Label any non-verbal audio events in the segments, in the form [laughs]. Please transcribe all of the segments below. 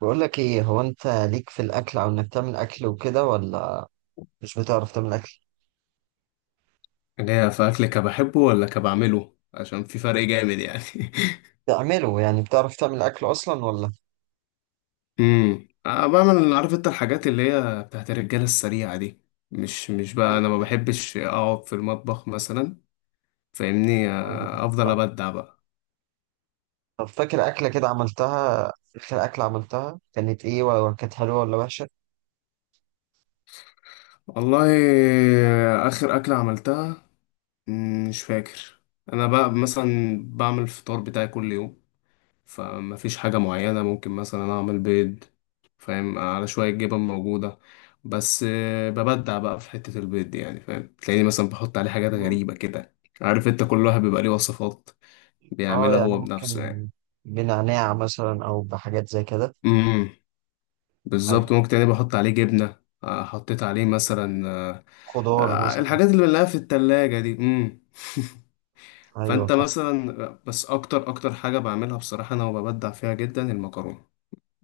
بقول لك ايه؟ هو انت ليك في الاكل او انك تعمل اكل وكده ولا مش بتعرف تعمل اكل؟ اللي هي في اكل كبحبه ولا كبعمله عشان في فرق جامد يعني. [laughs] تعمله يعني بتعرف تعمل اكل اصلا ولا؟ أنا بعمل. عارف انت الحاجات اللي هي بتاعت الرجاله السريعه دي؟ مش بقى خفيف. انا ما بحبش اقعد في المطبخ مثلا. فاهمني؟ أيوة، افضل صح. ابدع بقى. طب فاكر اكله كده عملتها؟ اخر اكله عملتها كانت ايه ولا كانت حلوه ولا وحشه؟ والله، اخر اكله عملتها، مش فاكر. انا بقى مثلا بعمل الفطار بتاعي كل يوم، فما فيش حاجة معينة. ممكن مثلا أعمل بيض، فاهم؟ على شوية جبن موجودة. بس ببدع بقى في حتة البيض دي يعني، فاهم؟ تلاقيني مثلا بحط عليه حاجات مم. غريبة كده. عارف انت؟ كل واحد بيبقى ليه وصفات اه، بيعملها يعني هو بنفسه ممكن يعني. بنعناع مثلا او بحاجات زي كده. امم بالظبط، ايوه، ممكن تلاقيني بحط عليه جبنة، حطيت عليه مثلا، خضار مثلا. الحاجات اللي بنلاقيها في التلاجة دي. ايوه، فانت صح. مثلا، بس اكتر اكتر حاجة بعملها بصراحة انا وببدع فيها جدا، المكرونة.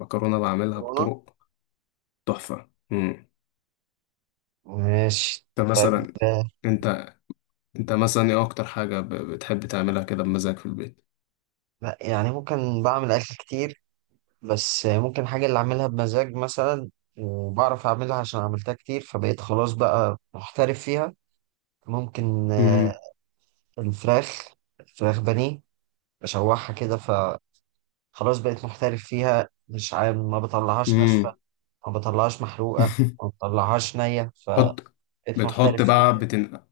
المكرونة بعملها بطرق تحفة. ماشي. انت طيب مثلا، آه، انت انت مثلا ايه اكتر حاجة بتحب تعملها كده بمزاج في البيت؟ لا، يعني ممكن بعمل اكل كتير، بس ممكن حاجة اللي أعملها بمزاج مثلا، وبعرف أعملها عشان عملتها كتير فبقيت خلاص بقى محترف فيها. ممكن. امم الفراخ الفراخ بانيه، بشوحها كده فخلاص بقيت محترف فيها، مش عارف. ما بطلعهاش ناشفة، امم ما بطلعهاش محروقة، ما [laughs] بطلعهاش نية حط فبقيت محترف بتحط فيها بقى يعني.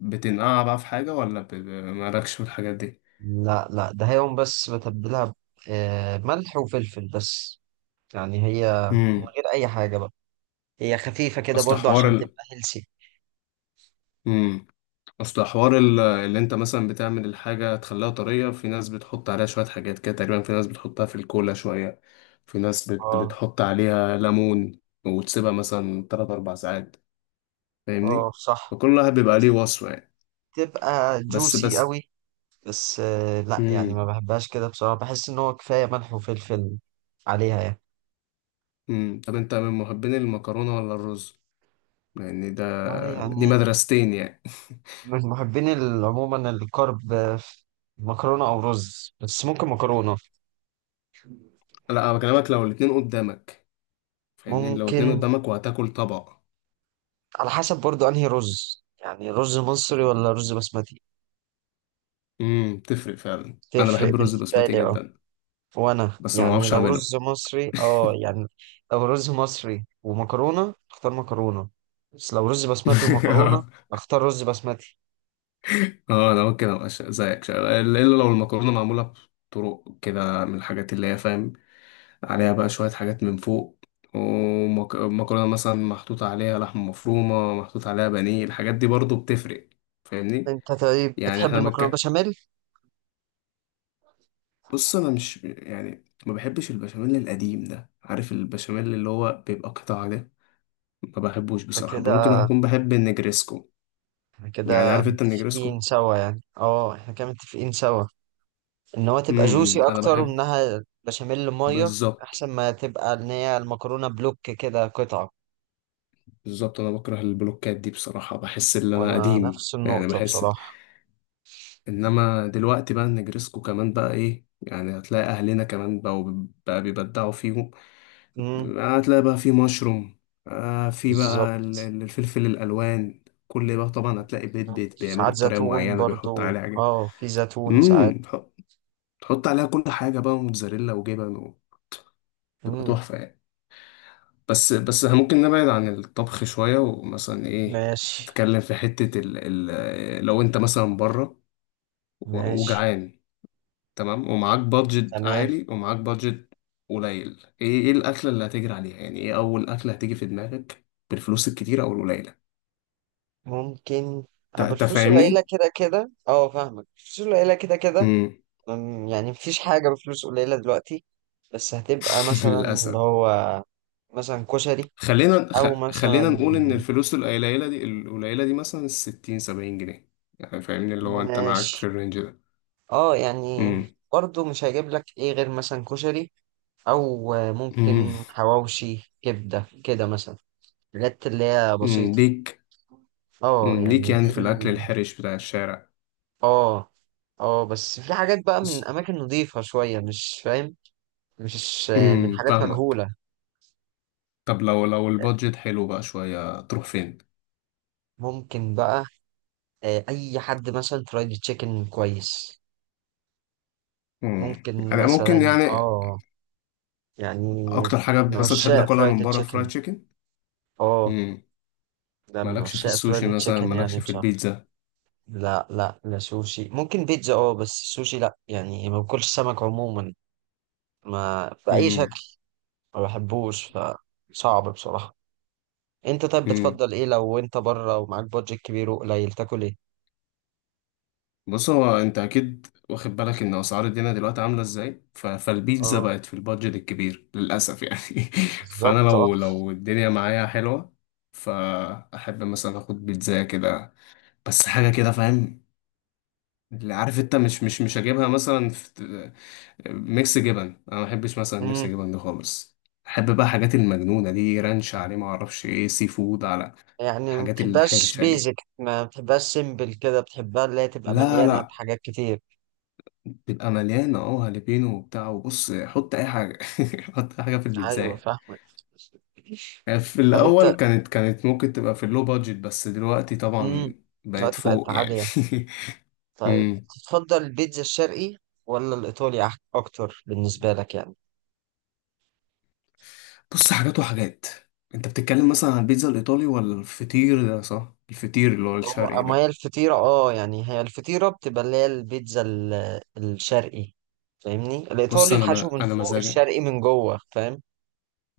بتنقع بقى في حاجة ولا مالكش في الحاجات دي؟ لا، لا، ده هي يوم بس بتبلها ملح وفلفل بس، يعني هي من امم غير أي حاجة بقى، هي خفيفة كده اصل برضو حوار عشان ال... تبقى هيلسي. امم اصل حوار ال... اللي انت مثلا بتعمل الحاجة تخليها طرية. في ناس بتحط عليها شوية حاجات كده تقريبا، في ناس بتحطها في الكولا شوية، في ناس اه. بتحط عليها ليمون وتسيبها مثلا 3 4 ساعات، اه، فاهمني؟ صح. فكل واحد بيبقى ليه وصفة يعني. تبقى بس جوسي بس قوي. بس لا يعني امم ما بحبهاش كده بصراحة، بحس ان هو كفاية ملح وفلفل عليها يعني. امم طب انت من محبين المكرونة ولا الرز؟ يعني ده، والله دي يعني، مدرستين يعني. من محبين عموما الكرب في مكرونة او رز، بس ممكن مكرونة. [laughs] لا انا بكلمك لو الاتنين قدامك، فاهمني؟ لو الاتنين ممكن، قدامك وهتاكل طبق. على حسب برضو انهي رز، يعني رز مصري ولا رز بسمتي. تفرق فعلا، انا تفرق بحب الرز بالنسبة بسمتي لي، اه. جدا. وانا بس ما يعني بعرفش لو اعمله. رز مصري اه يعني، لو رز مصري ومكرونه اختار مكرونه، بس لو رز بسمتي ومكرونه [laughs] اختار رز بسمتي. اه انا ممكن ابقى زيك، الا لو المكرونة معمولة بطرق كده من الحاجات اللي هي، فاهم؟ عليها بقى شوية حاجات من فوق، ومكرونة مثلا محطوط عليها لحمة مفرومة، محطوط عليها بانيه. الحاجات دي برضو بتفرق، فاهمني؟ انت طيب يعني بتحب احنا المكرونه بشاميل؟ بص، انا مش يعني ما بحبش البشاميل القديم ده، عارف البشاميل اللي هو بيبقى قطع ده؟ ما بحبوش انت بصراحة. ممكن كده، اكون بحب النجريسكو. احنا يعني كده عارف انت متفقين النجريسكو؟ سوا يعني، اه احنا كده متفقين سوا ان هو تبقى جوسي إمم، انا اكتر بحب. وانها بشاميل ميه، بالظبط احسن ما تبقى ان هي المكرونه بلوك كده قطعه. بالظبط. انا بكره البلوكات دي بصراحة، بحس ان انا وانا قديم نفس يعني، النقطه بحس. بصراحه. انما دلوقتي بقى النجرسكو كمان بقى ايه يعني، هتلاقي اهلنا كمان بقوا بقى بيبدعوا فيهم. امم. هتلاقي بقى في مشروم، في بقى بالظبط. الفلفل الالوان، كل بقى. طبعا هتلاقي بيت بيت بيعملوا ساعات بطريقه زيتون معينه، بيحط برضو، عليها حاجه. اه في زيتون ساعات. امم تحط عليها كل حاجه بقى، موتزاريلا وجبن، وتبقى مم. تحفه يعني. بس ممكن نبعد عن الطبخ شويه ومثلا ايه، ماشي. نتكلم في حته ال، ال لو انت مثلا بره ماشي. وجعان، تمام، ومعاك بادجت تمام. عالي ومعاك بادجت قليل، ايه ايه الاكله اللي هتجري عليها يعني؟ ايه اول اكله هتيجي في دماغك بالفلوس الكتيره او القليله؟ ممكن أبو تا- تا الفلوس فاهمني. قليلة كده كده، اه فاهمك، الفلوس قليلة كده كده. امم يعني مفيش حاجة بفلوس قليلة دلوقتي، بس هتبقى [laughs] مثلا اللي للاسف. هو مثلا كشري، خلينا خ... أو خلينا مثلا. نقول ان الفلوس القليله دي، القليله دي، مثلا 60 70 جنيه، يعني فاهمني؟ اللي هو انت معاك ماشي. في الرينج ده. اه يعني امم برضو مش هجيب لك ايه غير مثلا كشري، أو امم ممكن حواوشي كبدة كده مثلا، الحاجات اللي هي أمم، بسيطة. ليك. اه أمم، ليك يعني يعني دي في الاكل الحرش بتاع الشارع. اه. اه، بس في حاجات بقى بس. من اماكن نظيفة شوية مش فاهم، مش من حاجات فاهمك. مجهولة. طب لو لو البادجت حلو بقى شويه، تروح فين؟ ممكن بقى اي حد مثلا فرايد تشيكن كويس، ممكن انا مثلا، ممكن يعني. اه يعني، اكتر حاجه من مثلا تحب عشاق تاكلها من فرايد بره؟ فرايد تشيكن. تشيكن؟ اه. مم. ده من مالكش في عشاق السوشي فرايد مثلا، تشيكن يعني مالكش في بصراحة. البيتزا؟ لا لا لا، سوشي ممكن، بيتزا اه، بس سوشي لا، يعني ما باكلش سمك عموما، ما بأي مم. شكل، ما بحبوش فصعب بصراحة. انت طيب مم. بتفضل ايه لو انت بره ومعاك بادجت كبير وقليل تاكل ايه؟ بص، هو انت اكيد واخد بالك ان اسعار الدنيا دلوقتي عامله ازاي. ف... فالبيتزا اه، بقت في البادجت الكبير للاسف يعني. [laughs] فانا بالظبط اه. لو لو الدنيا معايا حلوه، فاحب مثلا اخد بيتزا كده بس، حاجه كده، فاهم؟ اللي عارف انت، مش هجيبها مثلا ميكس جبن. انا ما بحبش مثلا ميكس امم. جبن ده خالص. احب بقى حاجات المجنونه دي، رانش عليه، ما اعرفش ايه، سي فود على يعني ما الحاجات بتحبهاش الحرشه بيزك، دي. ما بتحبهاش سيمبل كده، بتحبها اللي هي تبقى لا مليانه لا، بحاجات كتير. بيبقى مليانه اه، هالبينو وبتاع، وبص حط اي حاجه، [laughs] حط أي حاجه في ايوه، البيتزا. فاهمك. يعني في طب انت. الاول كانت كانت ممكن تبقى في اللو بادجت، بس دلوقتي امم. طبعا بقت دلوقتي بقت فوق يعني. عاليه. [laughs] طيب، أمم. تفضل البيتزا الشرقي ولا الايطالي اكتر بالنسبه لك يعني؟ بص، حاجات وحاجات. انت بتتكلم مثلا عن البيتزا الايطالي ولا الفطير ده؟ صح، الفطير اللي هو هو الشرقي اما هي ده. الفطيره اه يعني، هي الفطيره بتبقى اللي هي البيتزا الشرقي. فاهمني، بص الايطالي انا، الحشو ما من انا فوق، مزاجي، الشرقي من جوه، فاهم.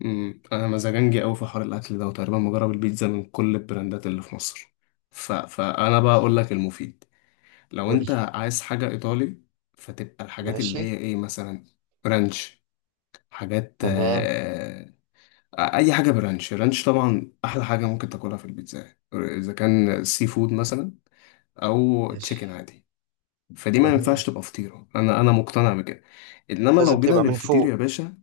انا مزاجنجي قوي في حوار الاكل ده، وتقريبا مجرب البيتزا من كل البراندات اللي في مصر. ف... فانا بقى اقول ماشي. لك المفيد. لو قولي. انت عايز حاجه ايطالي، فتبقى الحاجات ماشي. اللي هي ايه مثلا، رانش، حاجات، تمام. اي حاجه برانش رانش. طبعا احلى حاجه ممكن تاكلها في البيتزا اذا كان سي فود مثلا، او تشيكن ماشي. عادي. فدي ما جميل. ينفعش تبقى فطيره، انا انا مقتنع بكده. انما لازم لو جينا تبقى من للفطير فوق. يا باشا،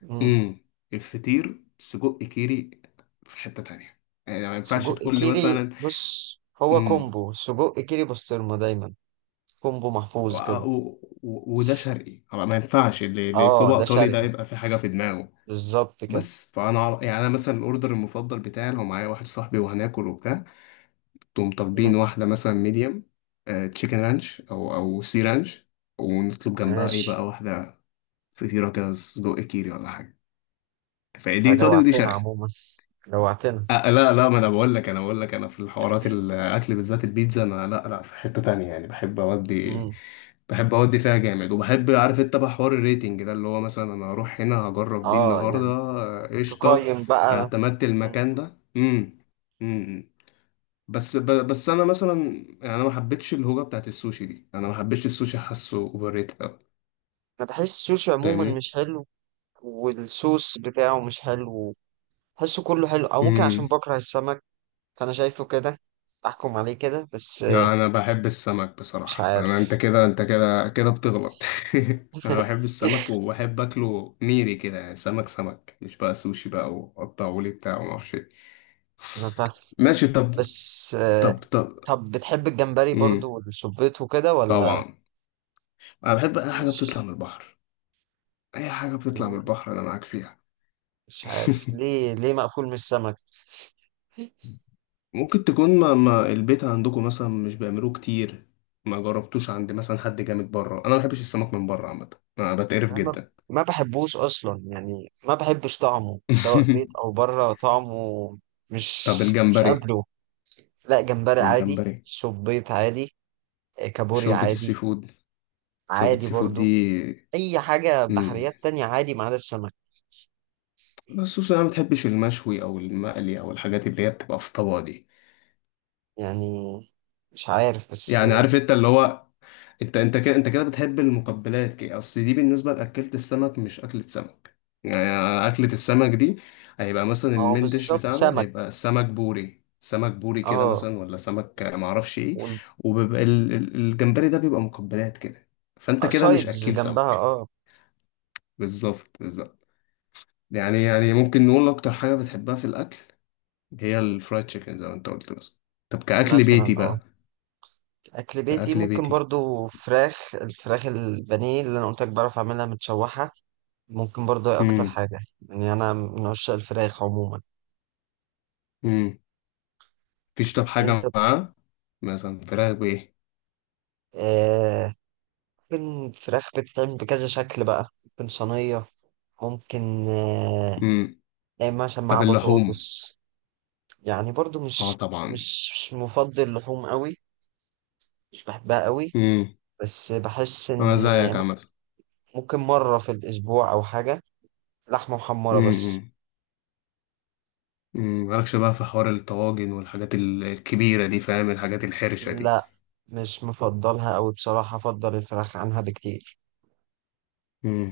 مم. امم الفطير سجق كيري، في حتة تانية يعني. ما ينفعش سجق تقول لي كيري، مثلا، بص، هو امم كومبو سجق كيري بسطرمة دايما، كومبو محفوظ كده. وده شرقي، ما ينفعش اللي اللي اه يطلبه ده ايطالي ده شرقي، يبقى في حاجة في دماغه. بالظبط كده. بس فانا يعني انا مثلا الاوردر المفضل بتاعي لو معايا واحد صاحبي وهناكل وبتاع، تقوم مم. طالبين واحدة مثلا ميديم تشيكن رانش او سي رانش، ونطلب جنبها ايه ماشي. بقى واحدة فطيرة كده سجق كيري ولا حاجة. فدي انت ايطالي ودي جوعتنا شرقي. عموما، جوعتنا. أه لا لا، ما انا بقول لك، انا بقول لك انا في الحوارات الاكل بالذات البيتزا، انا لا لا في حتة تانية يعني. بحب اودي، مم. بحب اودي فيها جامد. وبحب عارف انت بقى حوار الريتنج ده، اللي هو مثلا انا اروح هنا هجرب دي اه النهارده، يعني، قشطه، تقيم بقى. اعتمدت مم. المكان ده. امم إمم. بس انا مثلا، يعني انا ما حبيتش الهوجه بتاعت السوشي دي. انا ما حبيتش السوشي، حاسه اوفر ريتد قوي، انا بحس السوشي عموما فاهمني؟ مش حلو، والصوص بتاعه مش حلو، بحسه كله حلو، او ممكن عشان امم بكره السمك، فانا شايفه كده، احكم عليه كده بس. لا انا بحب السمك مش بصراحه. انا انت عارف. كده، انت كده كده بتغلط. [laughs] انا بحب [laughs] السمك وبحب اكله ميري كده يعني، سمك سمك، مش بقى سوشي بقى وقطعوا لي بتاع وما اعرفش إيه. انا فاهم، ماشي، طب. بس. طب طب. طب بتحب الجمبري امم برضو والسبيط وكده ولا؟ طبعا، انا بحب اي حاجه بتطلع مش من البحر. اي حاجه بتطلع من البحر انا معاك فيها. مش عارف [laughs] ليه مقفول من السمك؟ ممكن تكون، ما البيت عندكم مثلا مش بيعملوه كتير؟ ما جربتوش عند مثلا حد جامد بره؟ انا ما بحبش السمك من بره عامه، انا بتقرف انا ما جدا. ما بحبوش اصلا يعني، ما بحبش طعمه سواء بيت [laughs] او بره طعمه. مش طب مش الجمبري؟ قابله. لا، جمبري عادي، الجمبري، سبيط عادي، كابوريا شوربة السي عادي، فود. شوربة عادي السي فود دي، برضو، اي حاجة مم. بحريات تانية عادي ما عدا السمك. بس خصوصا انا ما بتحبش المشوي او المقلي او الحاجات اللي هي بتبقى في طبق دي. يعني مش عارف، بس يعني عارف انت اللي هو، انت انت كده، انت كده بتحب المقبلات كده. اصل دي بالنسبة لأكلة السمك، مش أكلة سمك. يعني أكلة السمك دي، هيبقى مثلا ما هو المين ديش بالظبط بتاعنا سمك. هيبقى سمك بوري، سمك بوري كده اه، مثلا، ولا سمك معرفش ايه. وبيبقى الجمبري ده بيبقى مقبلات كده. فانت كده مش والسايدز أكيل جنبها سمك. اه. بالظبط بالظبط. يعني يعني ممكن نقول أكتر حاجة بتحبها في الأكل هي الفرايد تشيكن زي ما أنت قلت بس. طب كأكل مثلا بيتي اه، بقى؟ اكل بيتي كأكل ممكن بيتي. برضو فراخ، الفراخ البانيه اللي انا قلت لك بعرف اعملها متشوحه، ممكن برضو هي اكتر امم حاجه، يعني انا من عشاق الفراخ عموما. امم مفيش طب انت. حاجة معاه، مثلا فراخ بإيه. آه ممكن فراخ بتتعمل بكذا شكل بقى، ممكن صينيه، ممكن امم تعمل مثلا مع طب اللحوم؟ بطاطس. يعني برضو اه مش طبعا. مش مش مفضل لحوم قوي، مش بحبها قوي، امم بس بحس أنا إن زيك عامة. ممكن مرة في الأسبوع أو حاجة، لحمة محمرة بس. امم امم مالكش بقى في حوار الطواجن والحاجات الكبيرة دي، فاهم؟ الحاجات الحرشة لا، مش مفضلها أوي بصراحة، أفضل الفراخ عنها بكتير. دي.